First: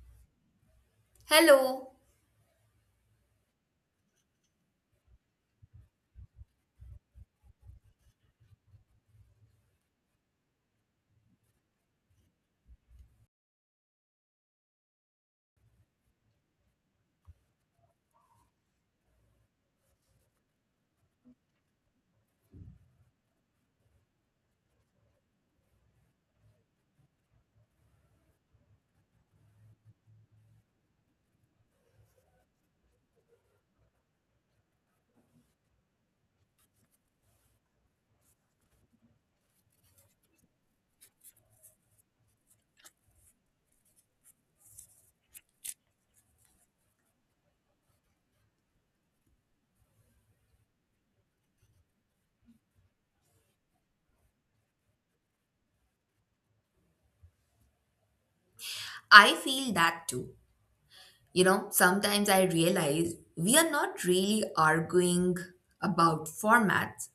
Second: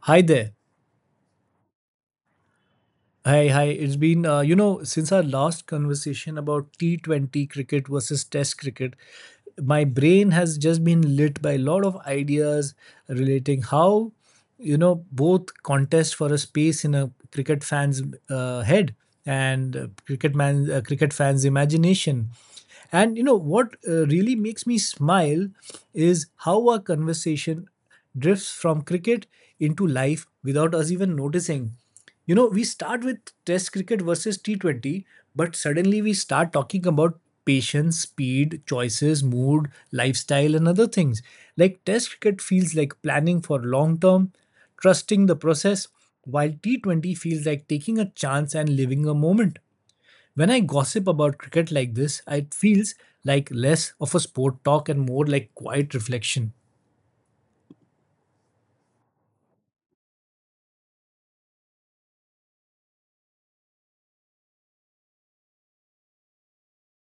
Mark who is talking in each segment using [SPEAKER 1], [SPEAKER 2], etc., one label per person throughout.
[SPEAKER 1] Hi there.
[SPEAKER 2] Hello,
[SPEAKER 1] Hi, hi. It's been, you know, since our last conversation about T20 cricket versus Test cricket, my brain has just been lit by a lot of ideas relating how, you know, both contest for a space in a cricket fan's head and cricket cricket fans' imagination. And you know what really makes me smile is how our conversation drifts from cricket into life without us even noticing. You know, we start with Test cricket versus T20, but suddenly we start talking about patience, speed, choices, mood, lifestyle, and other things. Like Test cricket feels like planning for long term, trusting the process, while T20 feels like taking a chance and living a moment. When I gossip about cricket like this, it feels like less of a sport talk and more like quiet reflection.
[SPEAKER 2] I feel that too. You know, sometimes I realize we are not really arguing about formats,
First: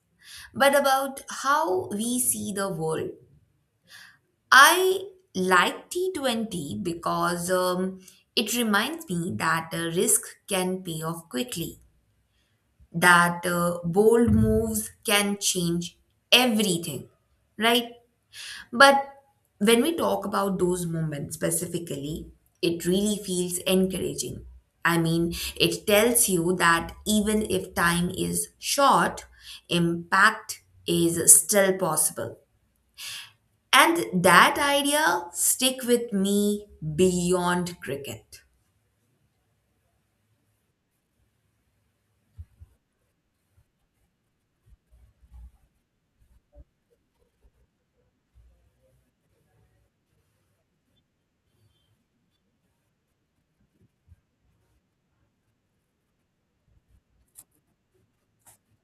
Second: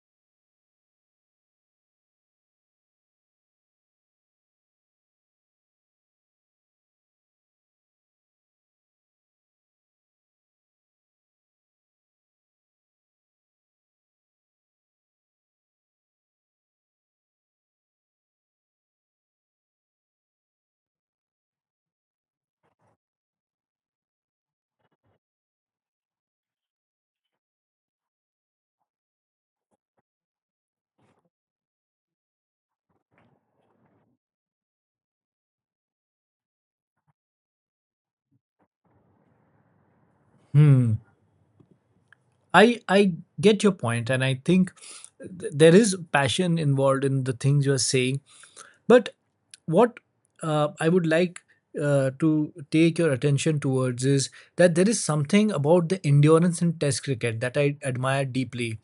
[SPEAKER 2] but about how we see the world. I like T20 because it reminds me that a risk can pay off quickly, that bold moves can change everything, right? But when we talk about those moments specifically, it really feels encouraging. I mean, it tells you that even if time is short, impact is still possible. And that idea stick with me beyond cricket.
[SPEAKER 1] Hmm. I get your point, and I think there is passion involved in the things you are saying. But what I would like to take your attention towards is that there is something about the endurance in Test cricket that I admire deeply.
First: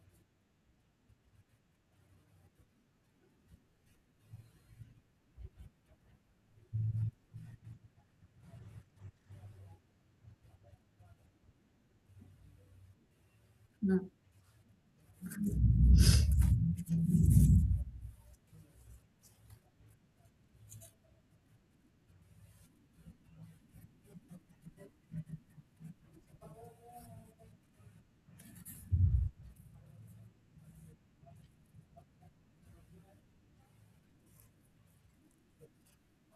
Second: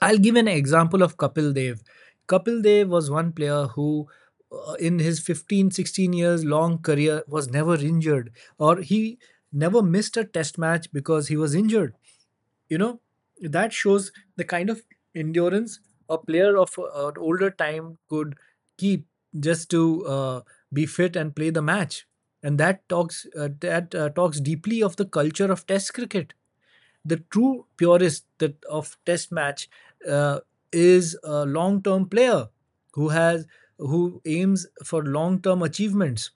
[SPEAKER 1] I'll give an example of Kapil Dev. Kapil Dev was one player who in his 15 16 years long career was never injured, or he never missed a test match because he was injured. You know, that shows the kind of endurance a player of an older time could keep just to be fit and play the match, and that talks deeply of the culture of test cricket. The true purist that of test match uh, is a long term player who has who aims for long term achievements.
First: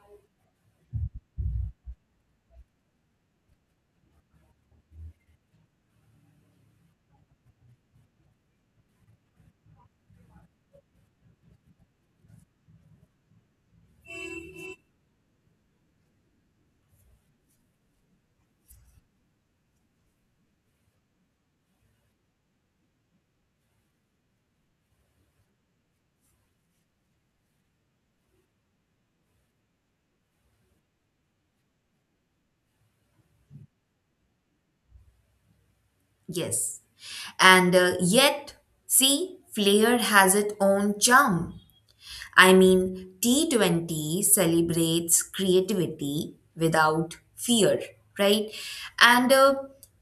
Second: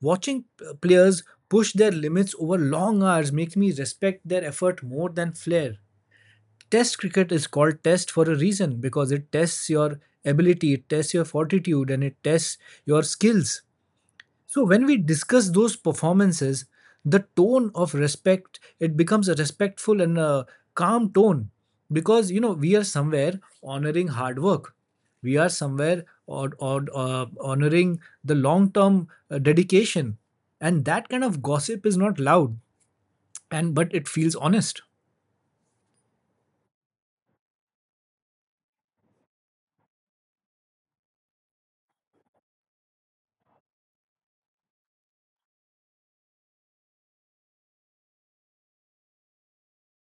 [SPEAKER 1] Watching players push their limits over long hours makes me respect their effort more than flair. Test cricket is called test for a reason, because it tests your ability, it tests your fortitude, and it tests your skills. So, when we discuss those performances, the tone of respect it becomes a respectful and a calm tone, because you know we are somewhere honoring hard work, we are somewhere or honoring the long term dedication. And that kind of gossip is not loud, and but it feels honest.
[SPEAKER 2] Yes. And uh, yet, See, Flair has its own charm. I mean, T20 celebrates creativity without fear, right? And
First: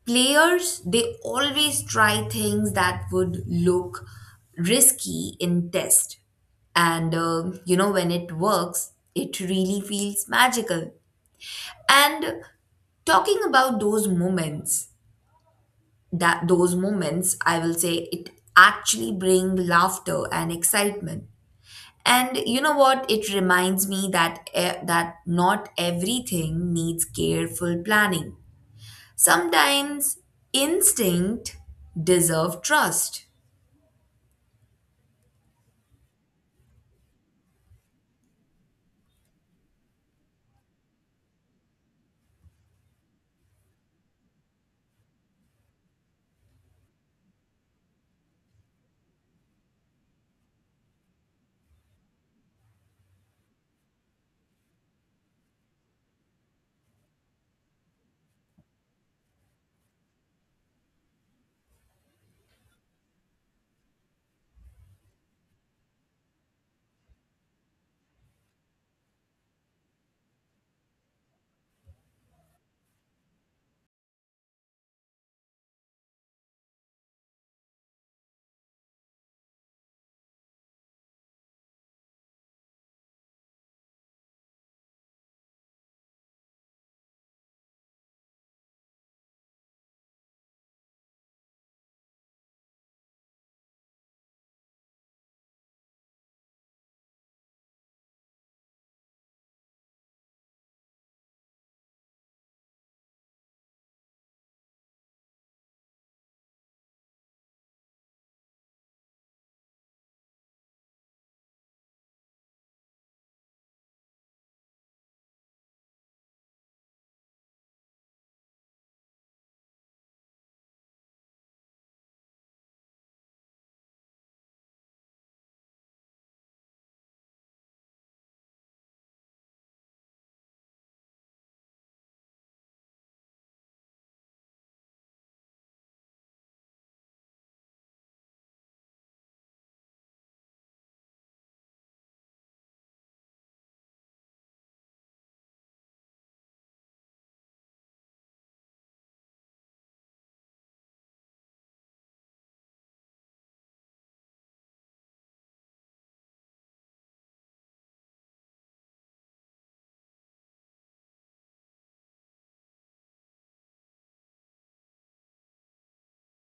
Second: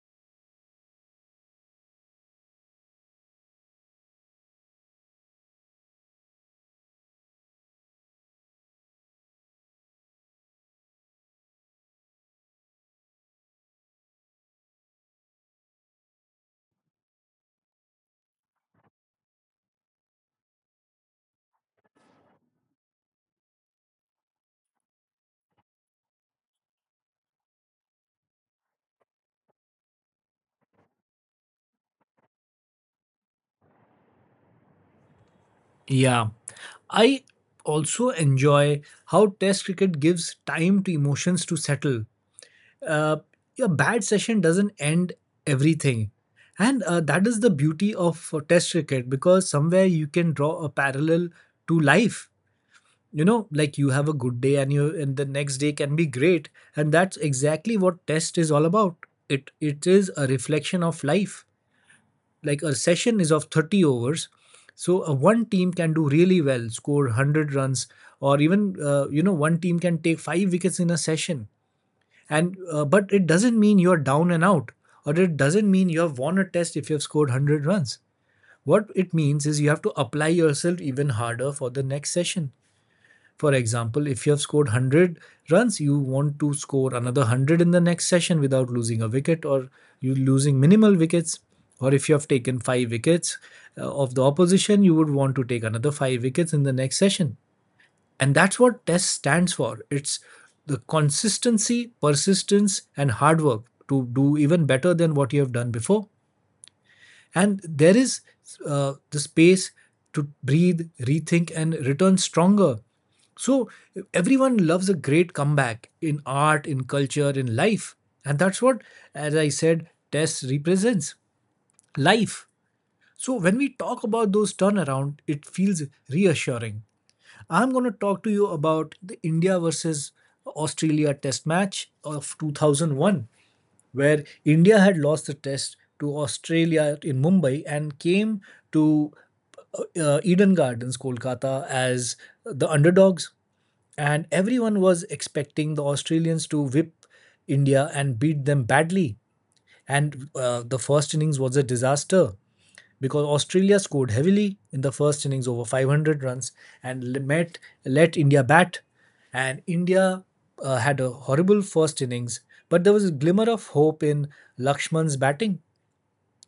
[SPEAKER 2] players, they always try things that would look risky in test. When it works, it really feels magical. And talking about those moments, I will say it actually bring laughter and excitement. And you know what? It reminds me that not everything needs careful planning. Sometimes instinct deserve trust.
[SPEAKER 1] Yeah, I also enjoy how Test cricket gives time to emotions to settle. Uh, a bad session doesn't end everything. And that is the beauty of Test cricket, because somewhere you can draw a parallel to life. You know, like you have a good day, and you and the next day can be great. And that's exactly what Test is all about. It is a reflection of life. Like a session is of 30 overs, so one team can do really well, score 100 runs, or even you know, one team can take five wickets in a session. And but it doesn't mean you're down and out, or it doesn't mean you have won a test if you have scored 100 runs. What it means is you have to apply yourself even harder for the next session. For example, if you have scored 100 runs, you want to score another 100 in the next session without losing a wicket, or you losing minimal wickets. Or if you have taken 5 wickets of the opposition, you would want to take another 5 wickets in the next session. And that's what test stands for. It's the consistency, persistence, and hard work to do even better than what you have done before. And there is the space to breathe, rethink, and return stronger. So everyone loves a great comeback, in art, in culture, in life. And that's what, as I said, test represents life. So when we talk about those turnaround, it feels reassuring. I'm going to talk to you about the India versus Australia test match of 2001, where India had lost the test to Australia in Mumbai and came to Eden Gardens, Kolkata, as the underdogs. And everyone was expecting the Australians to whip India and beat them badly. And the first innings was a disaster, because Australia scored heavily in the first innings, over 500 runs, and met, let India bat. And India had a horrible first innings, but there was a glimmer of hope in Lakshman's batting.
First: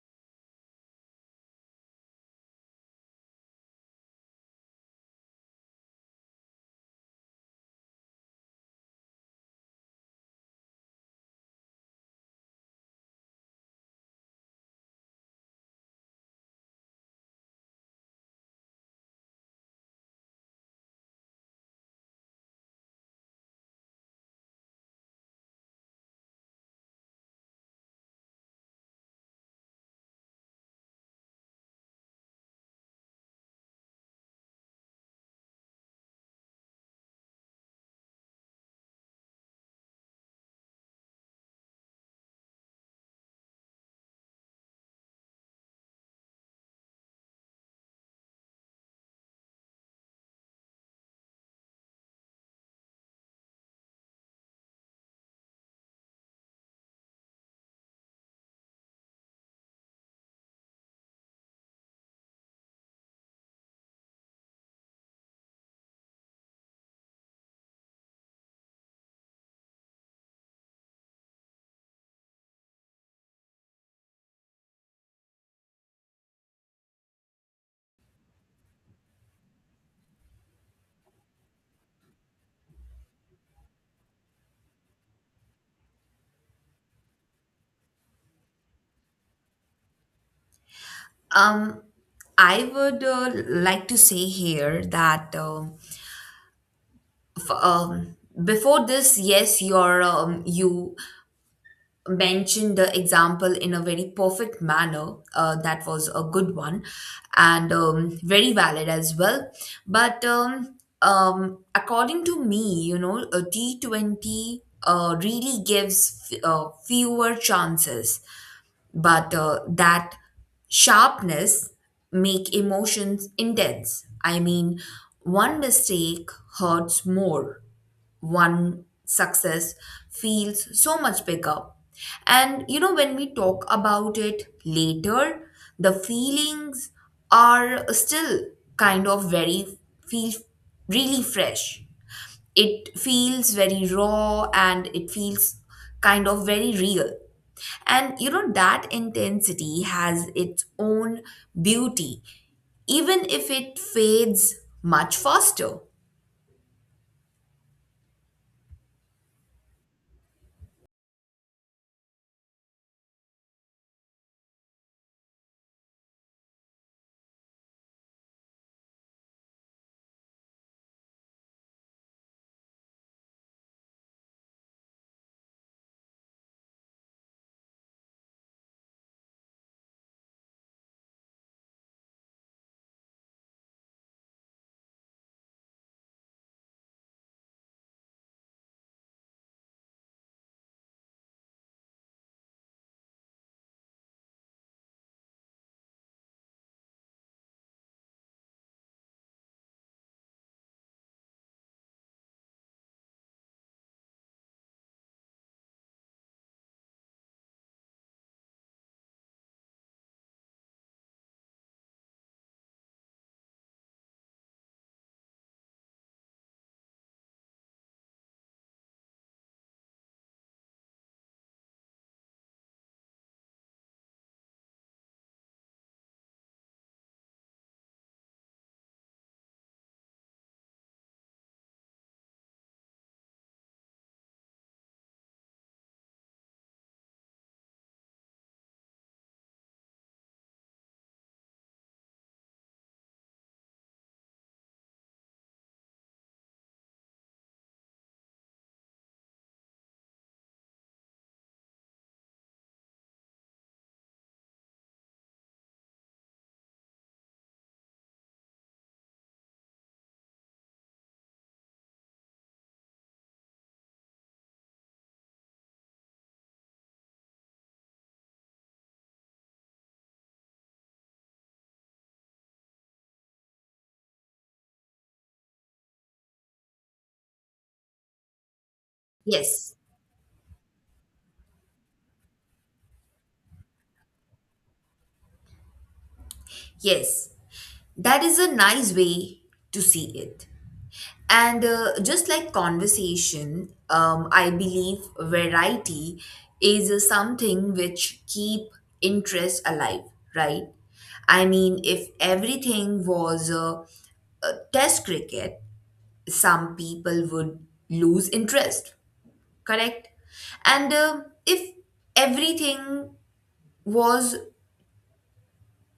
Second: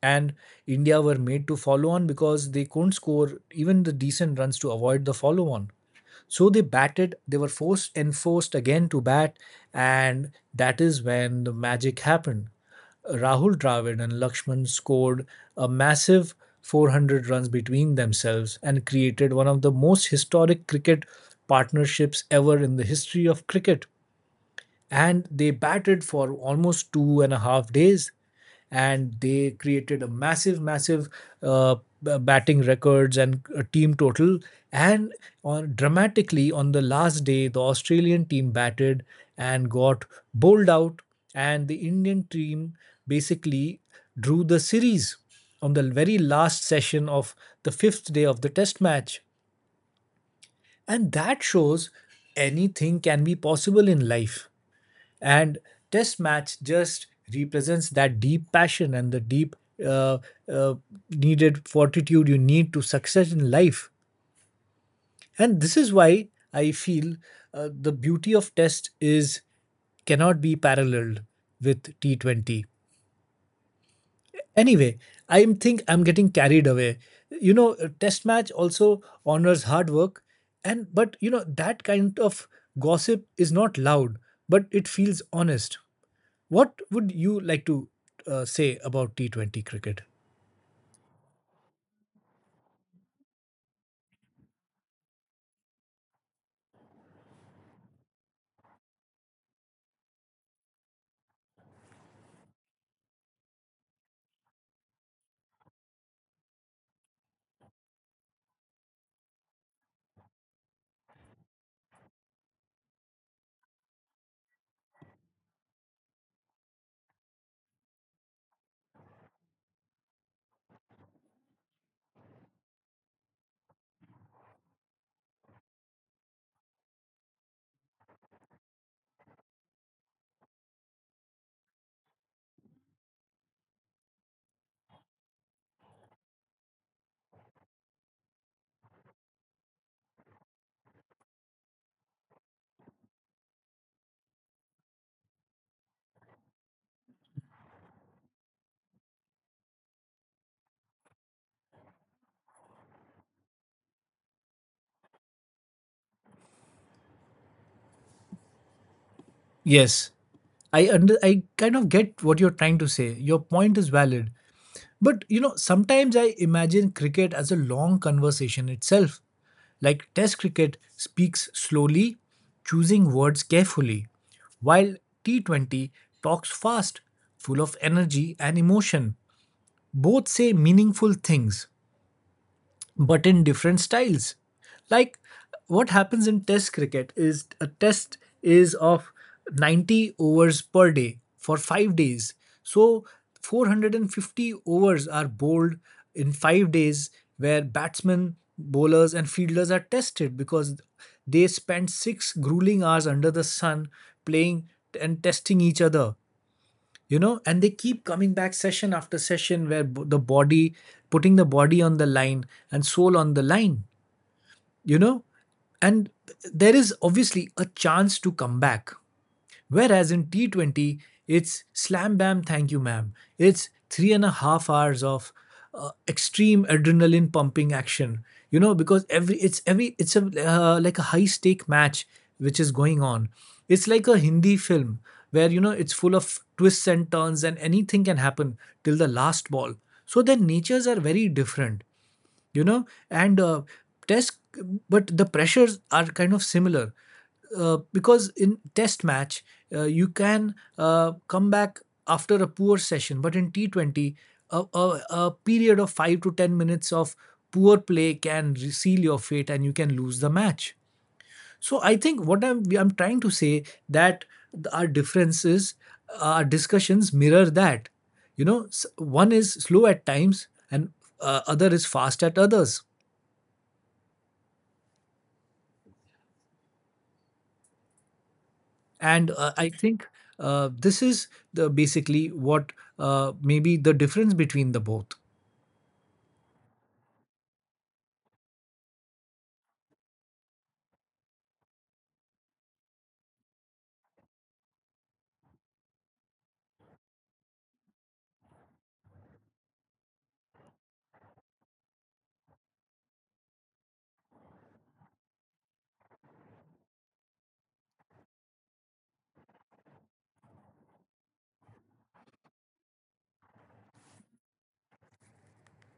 [SPEAKER 1] And India were made to follow on because they couldn't score even the decent runs to avoid the follow on. So they batted, they were forced enforced again to bat, and that is when the magic happened. Rahul Dravid and Lakshman scored a massive 400 runs between themselves and created one of the most historic cricket partnerships ever in the history of cricket. And they batted for almost 2.5 days, and they created a massive uh, batting records and a team total. And on dramatically, on the last day, the Australian team batted and got bowled out, and the Indian team basically drew the series on the very last session of the fifth day of the test match. And that shows anything can be possible in life. And test match just represents that deep passion and the deep uh, uh, needed fortitude you need to success in life. And this is why I feel the beauty of test is cannot be paralleled with T20. Anyway, I am think I'm getting carried away. You know, a test match also honors hard work, and but you know, that kind of gossip is not loud, but it feels honest. What would you like to say about T20 cricket?
[SPEAKER 2] Um, I would like to say here that f- um, before this, yes, you mentioned the example in a very perfect manner. That was a good one and very valid as well. But according to me, you know, a T20 really gives fewer chances, but that sharpness make emotions intense. I mean, one mistake hurts more, one success feels so much bigger. And you know, when we talk about it later, the feelings are still kind of very, feel really fresh. It feels very raw and it feels kind of very real. And you know, that intensity has its own beauty, even if it fades much faster.
[SPEAKER 1] Yes, I kind of get what you're trying to say. Your point is valid. But you know, sometimes I imagine cricket as a long conversation itself. Like test cricket speaks slowly, choosing words carefully, while T20 talks fast, full of energy and emotion. Both say meaningful things, but in different styles. Like what happens in test cricket is a test is of 90 overs per day for 5 days. So 450 overs are bowled in 5 days, where batsmen, bowlers and fielders are tested because they spend 6 grueling hours under the sun playing and testing each other. You know, and they keep coming back session after session, where the body, putting the body on the line and soul on the line, you know. And there is obviously a chance to come back. Whereas in T20, it's slam bam, thank you, ma'am. It's 3.5 hours of extreme adrenaline pumping action. You know, because every it's a like a high stake match which is going on. It's like a Hindi film where you know it's full of twists and turns and anything can happen till the last ball. So their natures are very different, you know. And test, but the pressures are kind of similar, because in test match you can come back after a poor session. But in T20, a period of 5 to 10 minutes of poor play can seal your fate and you can lose the match. So I think what I'm trying to say that our differences, our discussions mirror that, you know. One is slow at times, and other is fast at others. And I
[SPEAKER 2] Yes,
[SPEAKER 1] think this is the basically what, maybe the difference between the both.
[SPEAKER 2] yes. That is a nice way to see it. And just like conversation, I believe variety is something which keep interest alive, right? I mean, if everything was a test cricket, some people would lose interest, correct? And if everything was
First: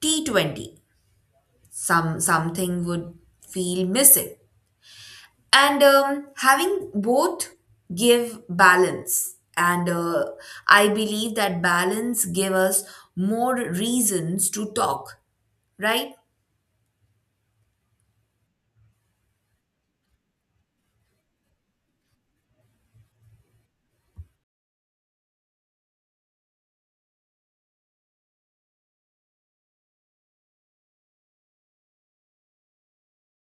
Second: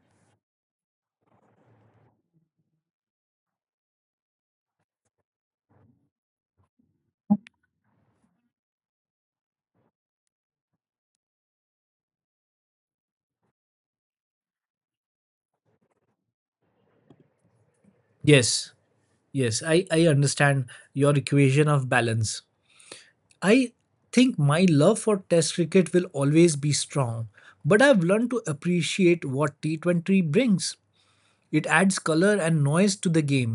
[SPEAKER 2] T20, something would feel missing, and having both give balance, and I believe that balance give us more reasons to talk, right?
[SPEAKER 1] Yes, yes, I understand your equation of balance. I think my love for test cricket will always be strong, but I've learned to appreciate what T20 brings. It adds color and noise to the game.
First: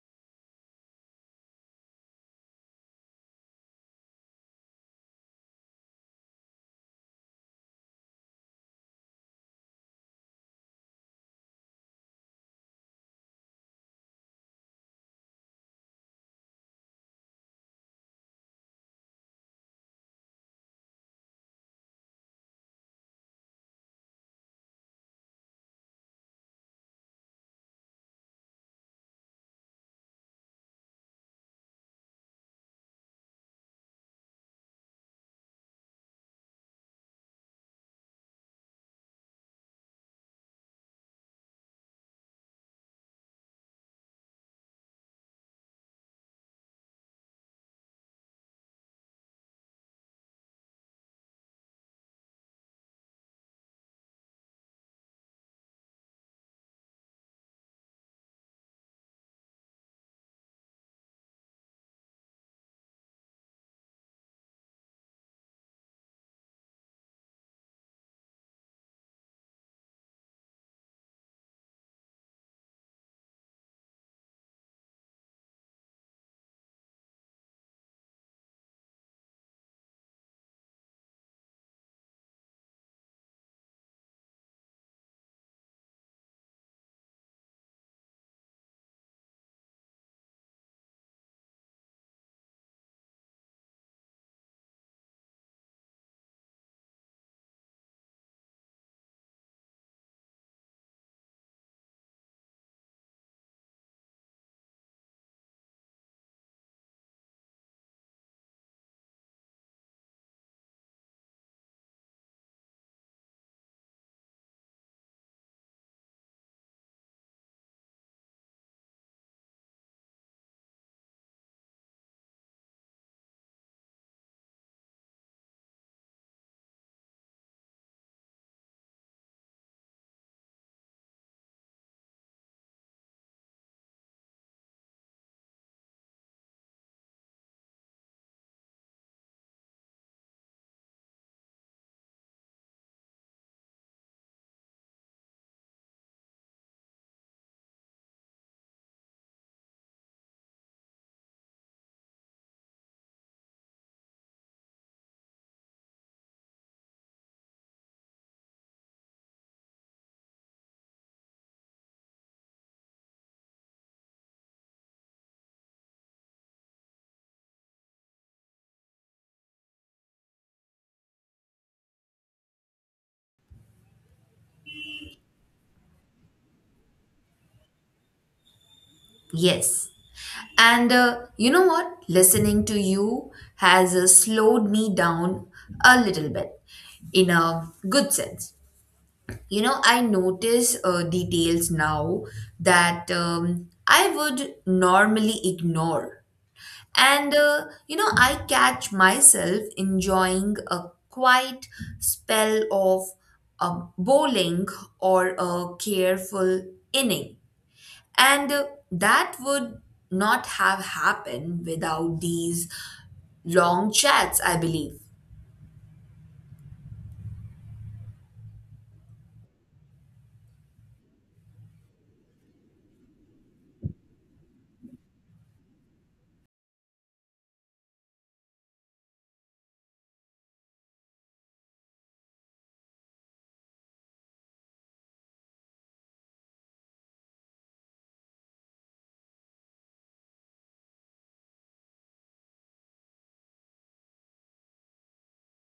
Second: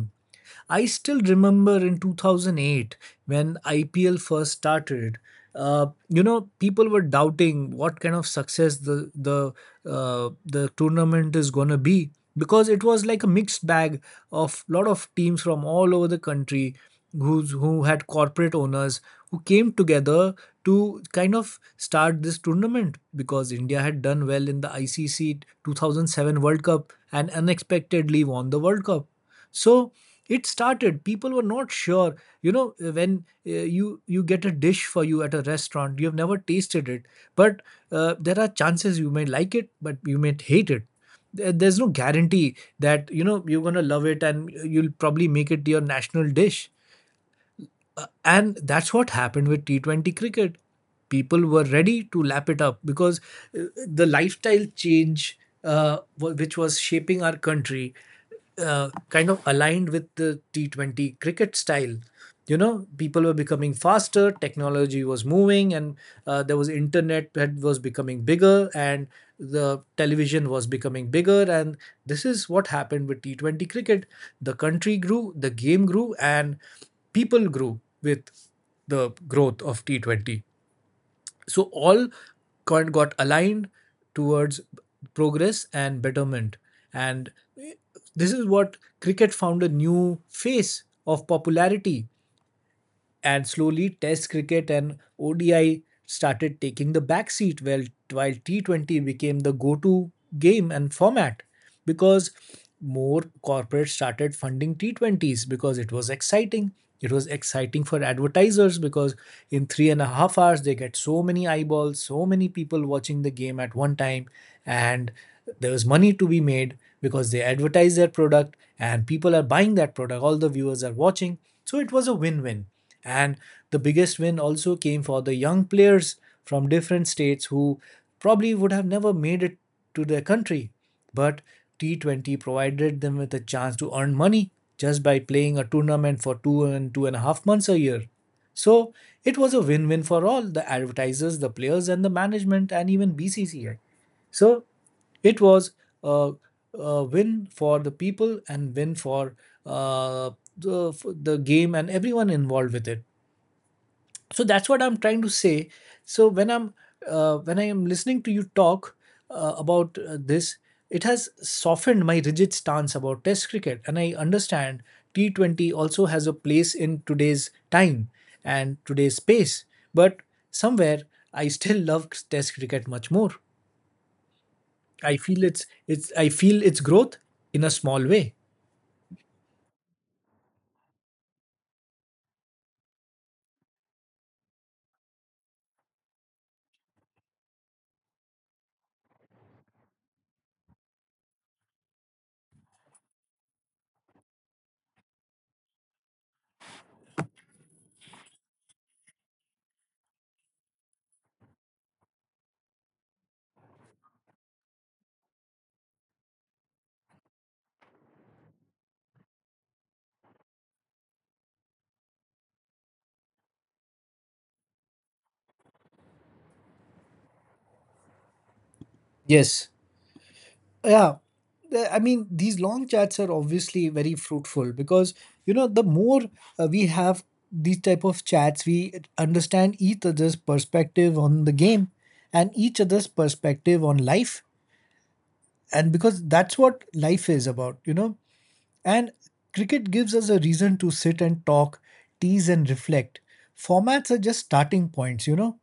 [SPEAKER 1] I still remember in 2008 when IPL first started. You know, people were doubting what kind of success the tournament is gonna be, because it was like a mixed bag of lot of teams from all over the country who had corporate owners, who came together to kind of start this tournament, because India had done well in the ICC 2007 World Cup and unexpectedly won the World Cup. So it started. People were not sure. You know, when you get a dish for you at a restaurant, you have never tasted it, but there are chances you may like it, but you may hate it. There's no guarantee that you know you're gonna love it and you'll probably make it your national dish. And that's what happened with T20 cricket. People were ready to lap it up, because the lifestyle change which was shaping our country kind of aligned with the T20 cricket style. You know, people were becoming faster, technology was moving, and there was internet that was becoming bigger, and the television was becoming bigger. And this is what happened with T20 cricket. The country grew, the game grew, and people grew with the growth of T20, so all got aligned towards progress and betterment. And this is what cricket found a new face of popularity. And slowly test cricket and odi started taking the back seat, while T20 became the go-to game and format, because more corporates started funding T20s because it was exciting. It was exciting for advertisers because in 3.5 hours they get so many eyeballs, so many people watching the game at one time. And there is money to be made because they advertise their product and people are buying that product, all the viewers are watching. So it was a win-win. And the biggest win also came for the young players from different states who probably would have never made it to their country, but T20 provided them with a chance to earn money just by playing a tournament for 2 and 2.5 months a year. So it was a win win for all the advertisers, the players, and the management, and even BCCI. So it was a, a win for the people and win for uh, the game and everyone involved with it. So that's what I'm trying to say. So when I am listening to you talk, about this, it has softened my rigid stance about test cricket, and I understand T20 also has a place in today's time and today's space. But somewhere I still love test cricket much more. I feel its growth in a small way.
[SPEAKER 2] Yes, and you know what, listening to you has slowed me down a little bit, in a good sense. You know, I notice details now that I would normally ignore. And you know, I catch myself enjoying a quiet spell of bowling, or a careful inning. And that would not have happened without these long chats, I believe.
[SPEAKER 1] Yes. Yeah. I mean, these long chats are obviously very fruitful because, you know, the more we have these type of chats, we understand each other's perspective on the game and each other's perspective on life. And because that's what life is about, you know. And cricket gives us a reason to sit and talk, tease and reflect. Formats are just starting points, you know,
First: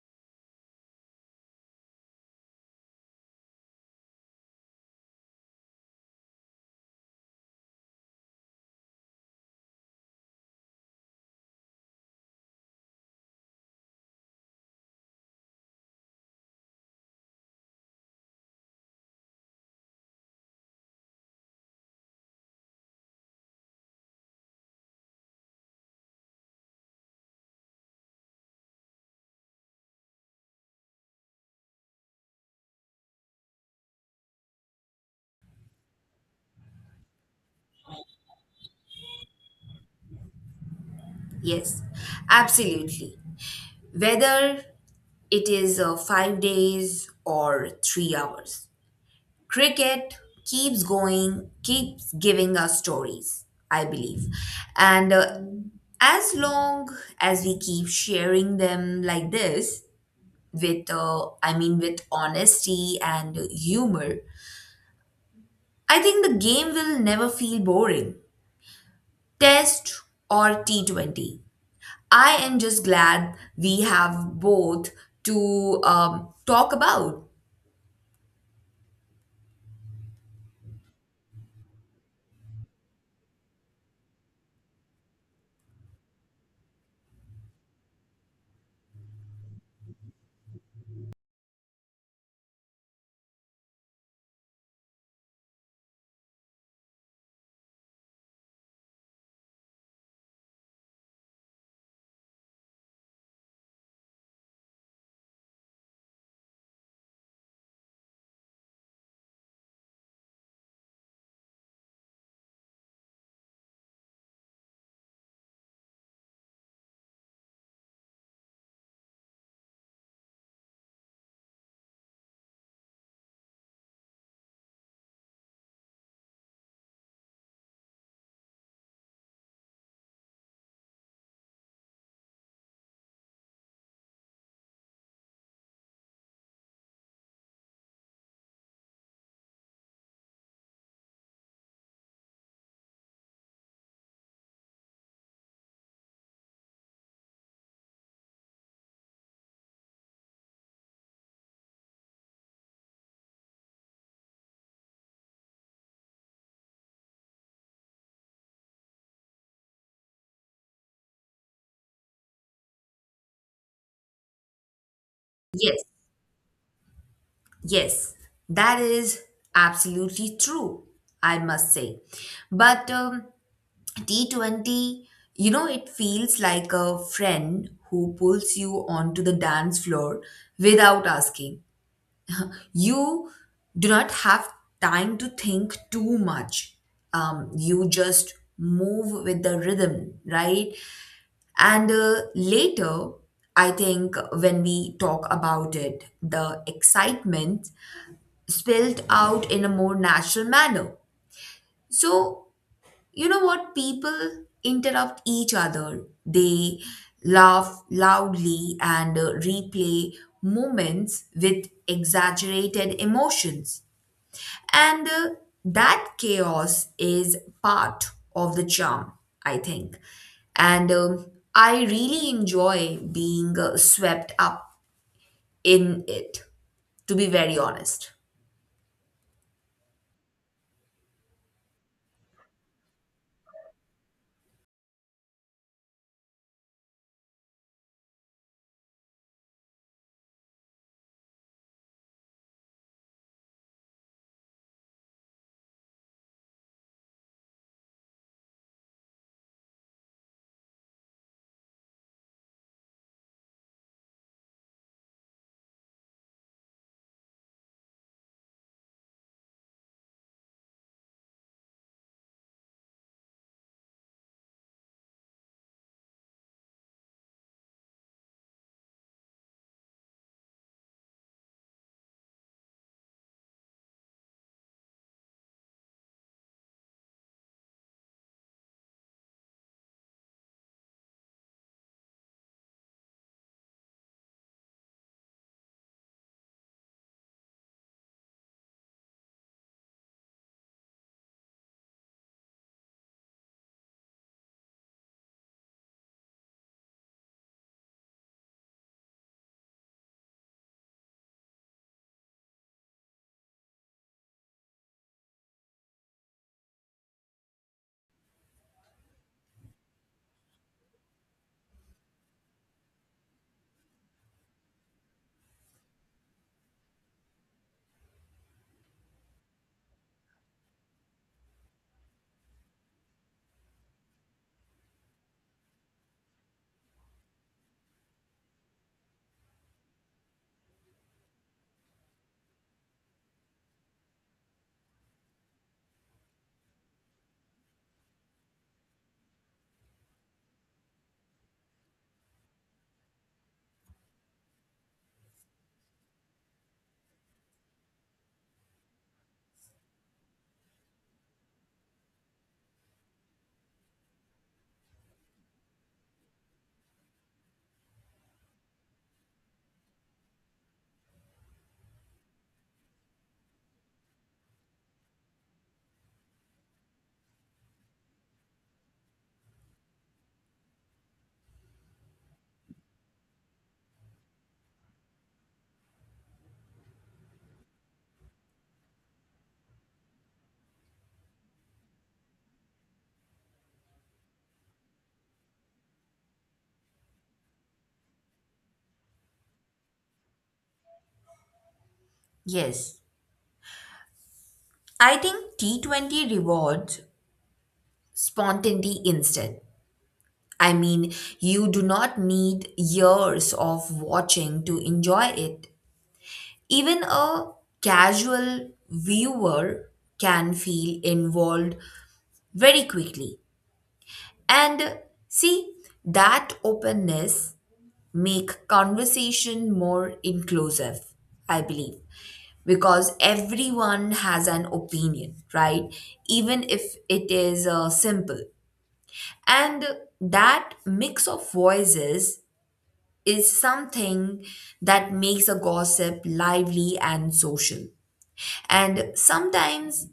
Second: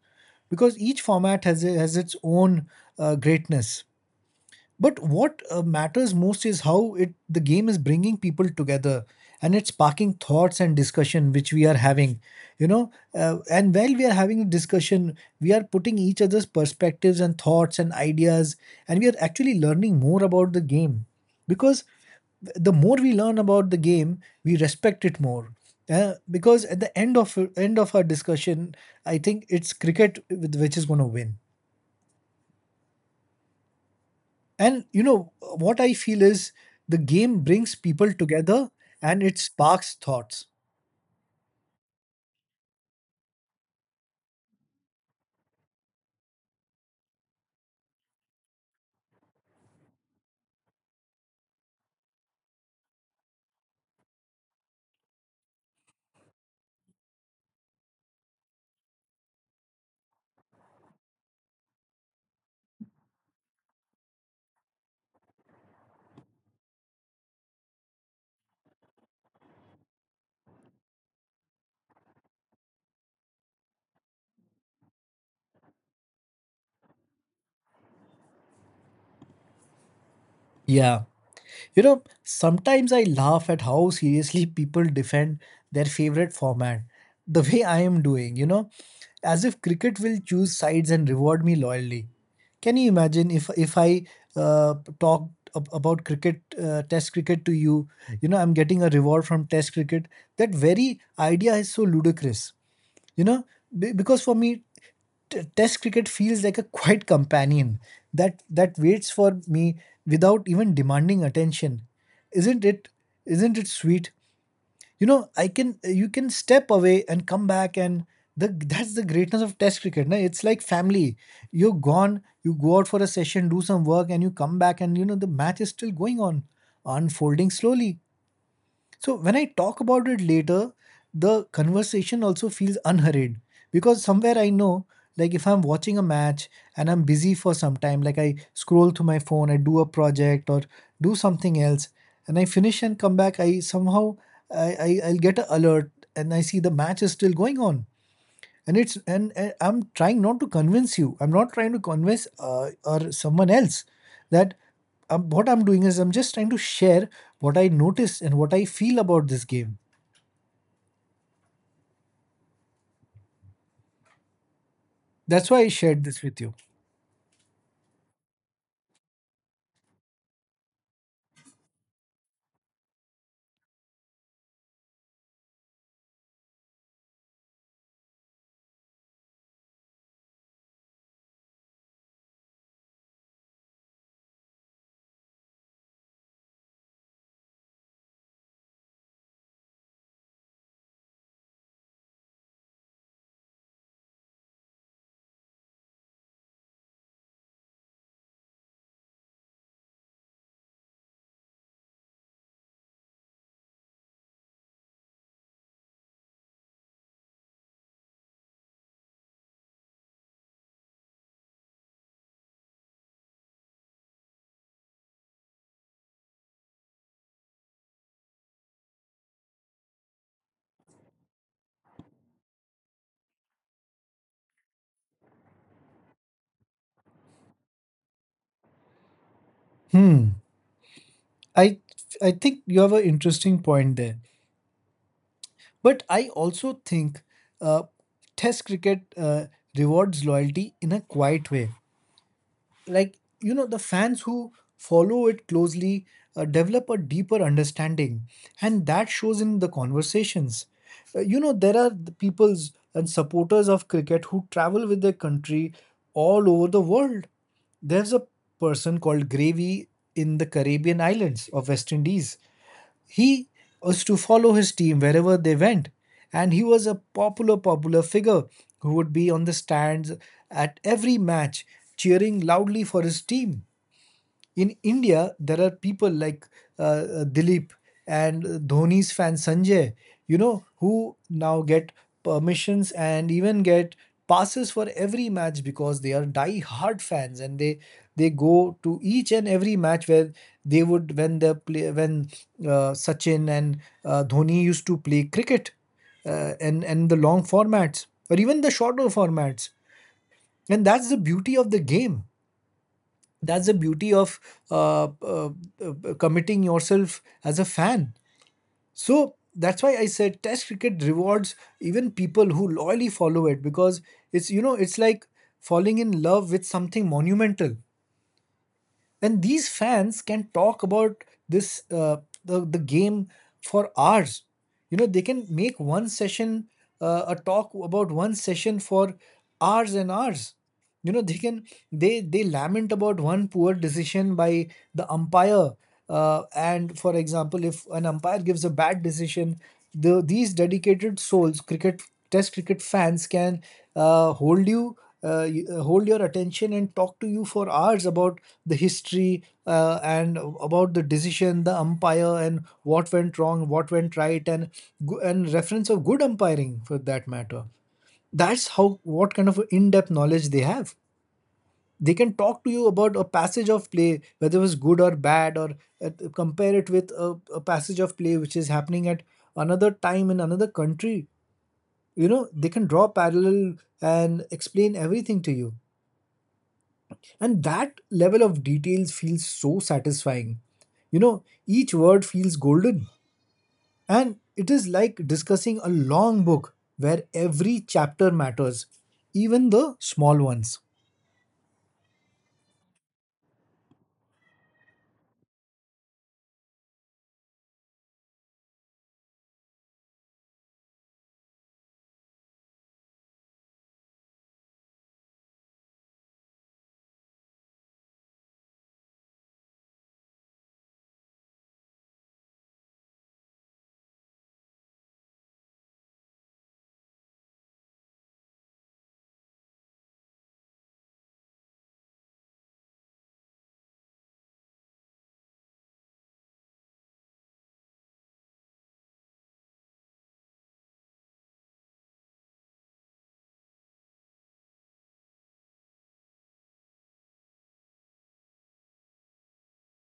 [SPEAKER 1] because each format has its own greatness. But what matters most is how it the game is bringing people together, and it's sparking thoughts and discussion which we are having, you know, and while we are having a discussion we are putting each other's perspectives and thoughts and ideas, and we are actually learning more about the game. Because the more we learn about the game, we respect it more. Because at the end of our discussion, I think it's cricket which is going to win. And you know, what I feel is the game brings people together and it sparks thoughts.
[SPEAKER 2] Yes, absolutely. Whether it is 5 days or 3 hours, cricket keeps going, keeps giving us stories, I believe. And as long as we keep sharing them like this, I mean, with honesty and humor, I think the game will never feel boring. Test or T20. I am just glad we have both to talk about.
[SPEAKER 1] Yeah. You know, sometimes I laugh at how seriously people defend their favorite format, the way I am doing, you know, as if cricket will choose sides and reward me loyally. Can you imagine if I talked about cricket, test cricket to you, you know, I'm getting a reward from test cricket. That very idea is so ludicrous, you know, because for me, test cricket feels like a quiet companion that waits for me without even demanding attention. Isn't it? Isn't it sweet? You know, I can you can step away and come back, and the that's the greatness of test cricket na? It's like family. You're gone, you go out for a session, do some work, and you come back, and you know the match is still going on, unfolding slowly. So when I talk about it later, the conversation also feels unhurried because somewhere I know, like if I'm watching a match and I'm busy for some time, like I scroll through my phone, I do a project or do something else, and I finish and come back, I somehow I'll get an alert and I see the match is still going on. And I'm trying not to convince you, I'm not trying to convince or someone else that what I'm doing is I'm just trying to share what I notice and what I feel about this game. That's why I
[SPEAKER 2] Yes.
[SPEAKER 1] shared this with you.
[SPEAKER 2] Yes, that is absolutely true, I must say. But T20, you know, it feels like a friend who pulls you onto the dance floor without asking. You do not have time to think too much. You just move with the rhythm, right? And later, I think when we talk about it, the excitement spelled out in a more natural manner. So, you know what? People interrupt each other, they laugh loudly and replay moments with exaggerated emotions. And that chaos is part of the charm, I think. And I really enjoy being swept up in it, to be very honest.
[SPEAKER 1] Hmm. I i think you have an interesting point there, but I also think uh, test cricket rewards loyalty in a quiet way. Like, you know, the fans who follow it closely develop a deeper understanding, and that shows in the conversations. You know there are the peoples and supporters of cricket who travel with their country all over the world. There's a person called Gravy in the Caribbean islands of West Indies. He was to follow his team wherever they went, and he was a popular, popular figure who would be on the stands at every match, cheering loudly for his team. In India, there are people like uh, Dilip and Dhoni's fan Sanjay, you know, who now get permissions and even get passes for every match because they are die hard fans, and they go to each and every match where they would when the play when Sachin and Dhoni used to play cricket, and the long formats or even the shorter formats. And that's the beauty of the game. That's the beauty of uh, uh, committing yourself as a fan. So that's why I said Test cricket rewards even people who loyally follow it, because it's, you know, it's like falling in love with something monumental, and these fans can talk about this the game for hours. You know, they can make one session, a talk about one session, for hours and hours. You know, they can they lament about one poor decision by the umpire. And for example if an umpire gives a bad decision, these dedicated souls, cricket test cricket fans, can hold your attention and talk to you for hours about the history, and about the decision, the umpire, and what went wrong, what went right, and and reference of good umpiring for that matter. That's how what kind of in-depth knowledge they have. They can talk to you about a passage of play, whether it was good or bad, or compare it with a passage of play which is happening at another time in another country. You know, they can draw parallel and explain everything to you. And that level of details feels so satisfying. You know, each word feels golden. And it is like discussing a long book where every chapter matters, even the small ones.
[SPEAKER 2] Yes, I think T20 rewards spontaneity instead. I mean, you do not need years of watching to enjoy it. Even a casual viewer can feel involved very quickly. And see, that openness make conversation more inclusive, I believe, because everyone has an opinion, right? Even if it is simple. And that mix of voices is something that makes a gossip lively and social. And sometimes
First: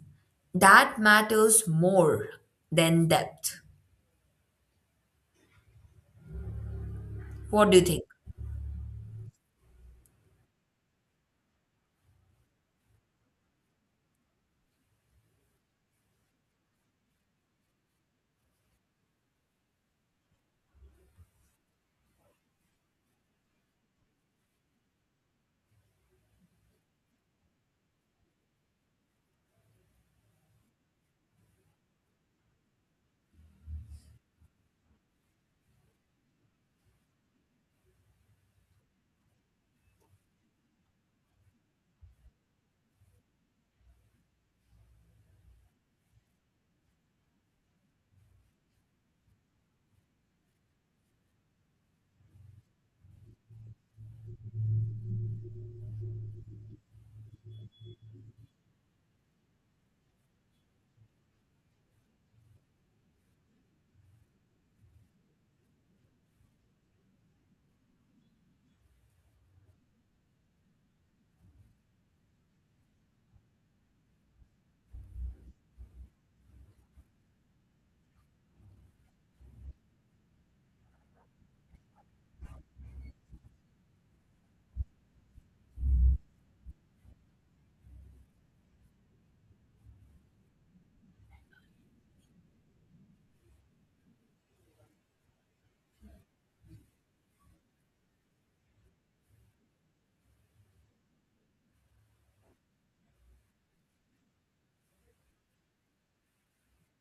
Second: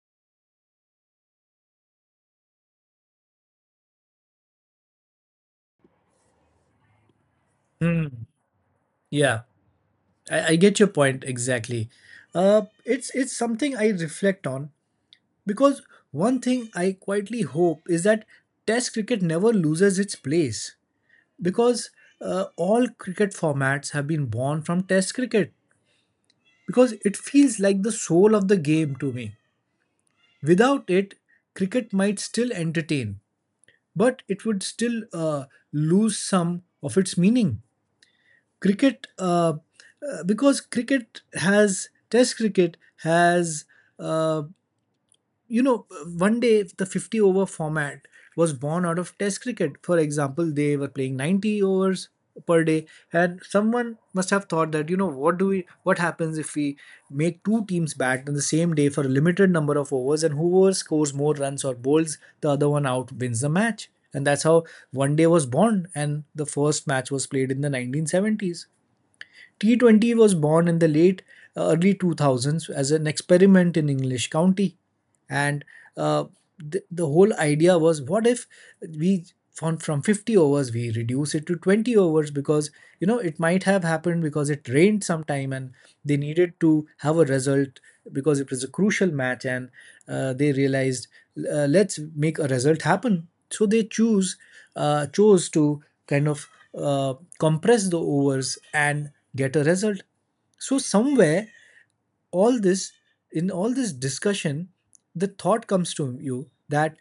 [SPEAKER 2] that matters more than depth. What do you think?
[SPEAKER 1] Hmm. Yeah, I get your point exactly. It's something I reflect on, because one thing I quietly hope is that Test cricket never loses its place, because all cricket formats have been born from Test cricket. Because it feels like the soul of the game to me. Without it, cricket might still entertain, but it would still lose some of its meaning. Cricket, uh, because Test cricket has, uh, you know, one day, if the 50 over format was born out of test cricket, for example, they were playing 90 overs per day, and someone must have thought that, you know, what do we, what happens if we make two teams bat on the same day for a limited number of overs, and whoever scores more runs or bowls the other one out wins the match. And that's how one day was born, and the first match was played in the 1970s. T20 was born in the late early 2000s as an experiment in English county. And uh, the whole idea was, what if we from 50 overs we reduce it to 20 overs, because, you know, it might have happened because it rained sometime and they needed to have a result because it was a crucial match. And they realized, let's make a result happen. So they choose chose to kind of uh, compress the overs and get a result. So somewhere, all this, in all this discussion, the thought comes to you that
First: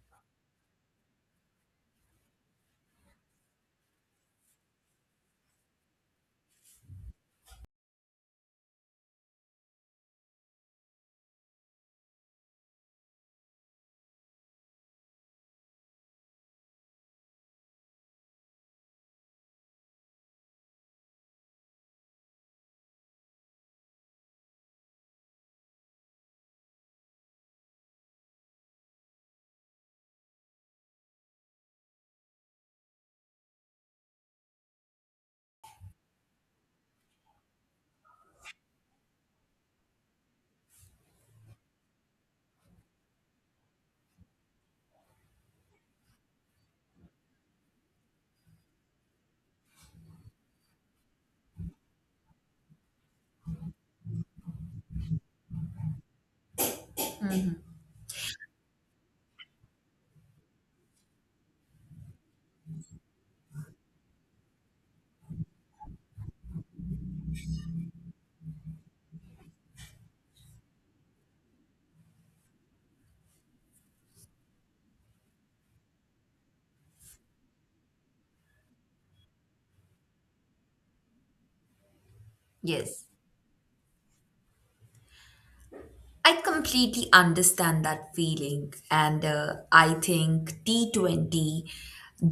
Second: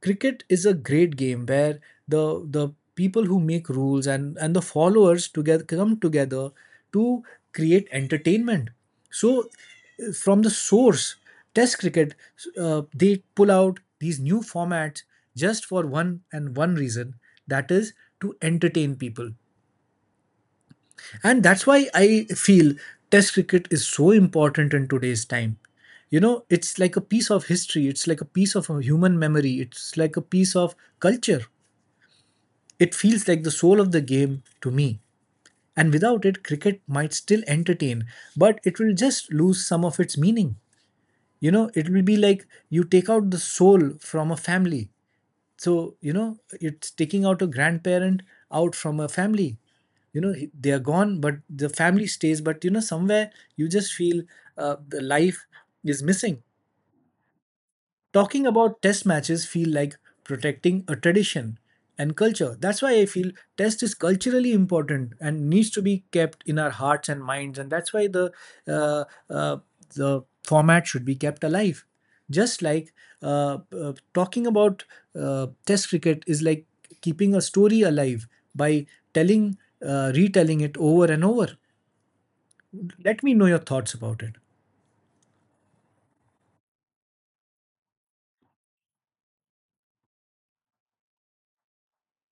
[SPEAKER 1] cricket is a great game where the people who make rules and the followers together come together to create entertainment. So from the source, Test cricket, they pull out these new formats just for one and one reason, that is to entertain people. And that's why I feel Test cricket is so important in today's time. You know, it's like a piece of history, it's like a piece of a human memory, it's like a piece of culture. It feels like the soul of the game to me. And without it, cricket might still entertain, but it will just lose some of its meaning. You know, it will be like you take out the soul from a family. So you know it's taking out a grandparent out from a family. You know, they are gone but the family stays, but you know somewhere you just feel the life is missing. Talking about test matches feel like protecting a tradition and culture. That's why I feel test is culturally important and needs to be kept in our hearts and minds. And that's why the uh, uh, the format should be kept alive. Just like talking about test cricket is like keeping a story alive by telling, retelling it over and over.
[SPEAKER 2] Yes.
[SPEAKER 1] Let me know your thoughts about it.
[SPEAKER 2] I completely understand that feeling. And I think T20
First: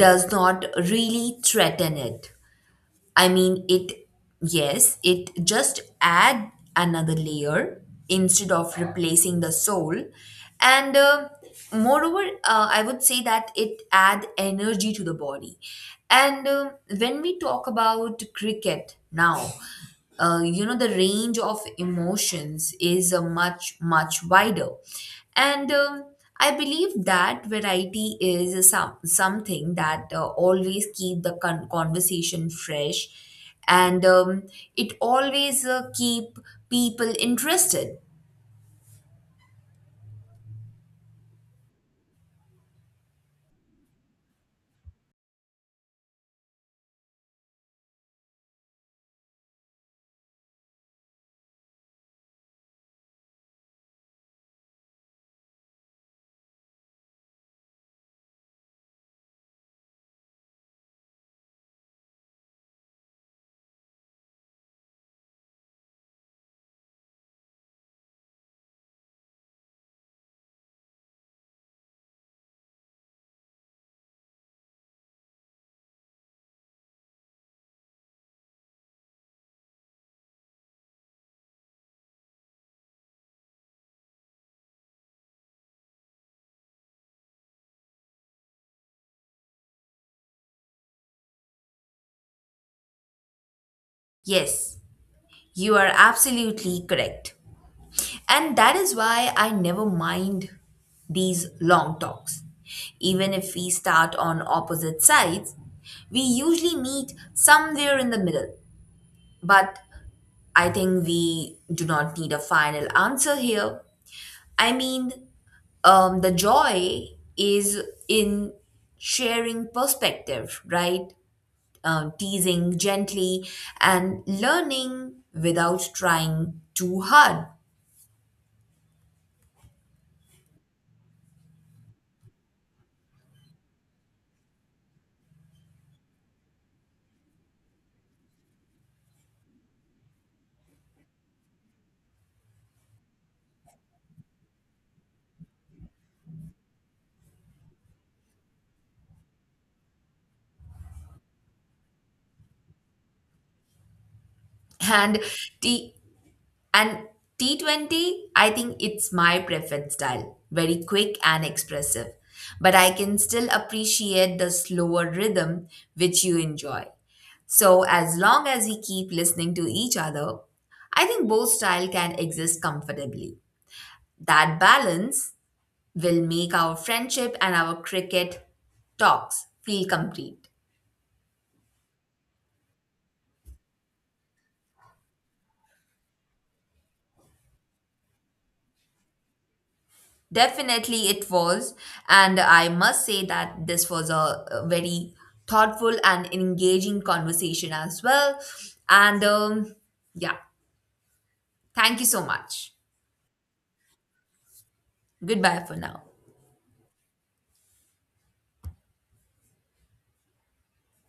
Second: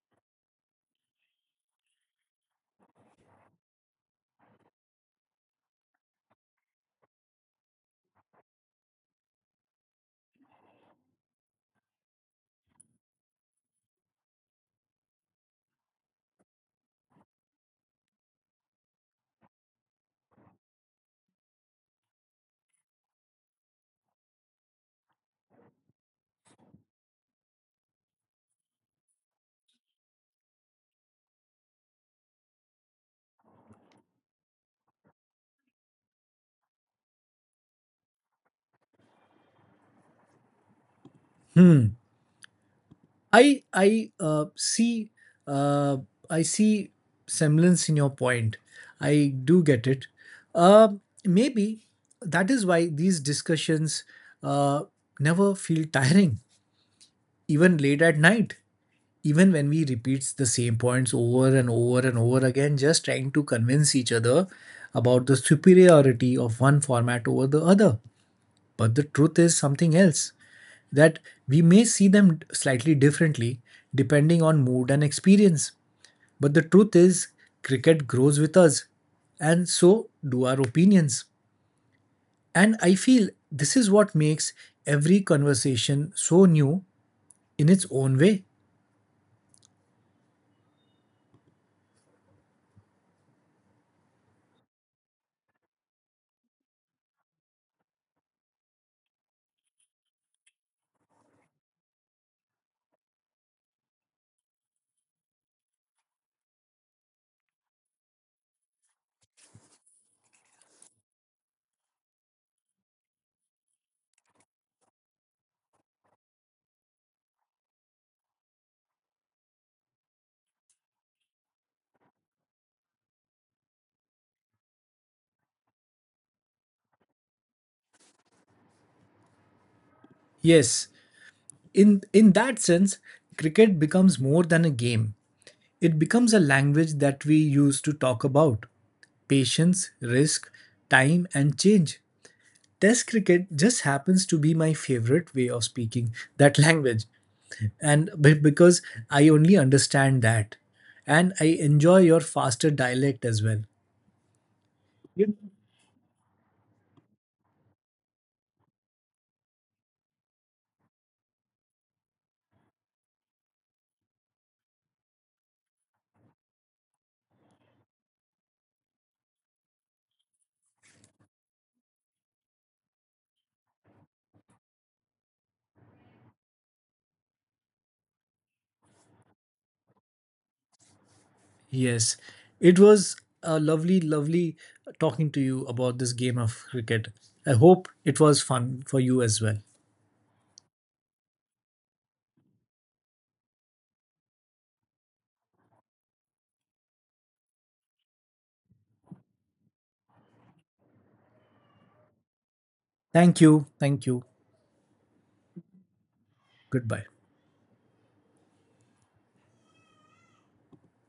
[SPEAKER 2] does not really threaten it. I mean, yes, it just add another layer instead of replacing the soul. And Moreover, I would say that it add energy to the body. And when we talk about cricket now, you know the range of emotions is a much wider, and I believe that variety is something that always keep the conversation fresh, and it always keep people interested.
[SPEAKER 1] Hmm. I I uh, see uh, I see semblance in your point. I do get it. Uh, maybe that is why these discussions uh, never feel tiring, even late at night, even when we repeat the same points over and over and over again, just trying to convince each other about the superiority of one format over the other. But the truth is something else, that we may see them slightly differently depending on mood and experience. But the truth is, cricket grows with us, and so do our opinions. And I feel this is what makes every conversation so new in its own way.
[SPEAKER 2] Yes, you are absolutely correct. And that is why I never mind these long talks. Even if we start on opposite sides, we usually meet somewhere in the middle. But I think we do not need a final answer here. I mean, the joy is in sharing perspective, right? Teasing gently and learning without trying too hard.
[SPEAKER 1] Yes, in that sense, cricket becomes more than a game, it becomes a language that we use to talk about patience, risk, time, and change. Test cricket just happens to be my favorite way of speaking that language, and because I only understand that. And I enjoy your faster dialect as well.
[SPEAKER 2] And
[SPEAKER 1] Yep.
[SPEAKER 2] te- And T20, I think it's my preferred style, very quick and expressive. But I can still appreciate the slower rhythm which you enjoy. So, as long as we keep listening to each other, I think both style can exist comfortably. That balance will make our friendship and our cricket talks feel complete.
[SPEAKER 1] Yes, it was a lovely, lovely talking to you about this game of cricket. I hope it was fun for you as well.
[SPEAKER 2] Definitely it was. And I must say that this was a very thoughtful and engaging conversation as well. And yeah, thank you so much.
[SPEAKER 1] Thank you. Thank you.
[SPEAKER 2] Goodbye for now.
[SPEAKER 1] Goodbye.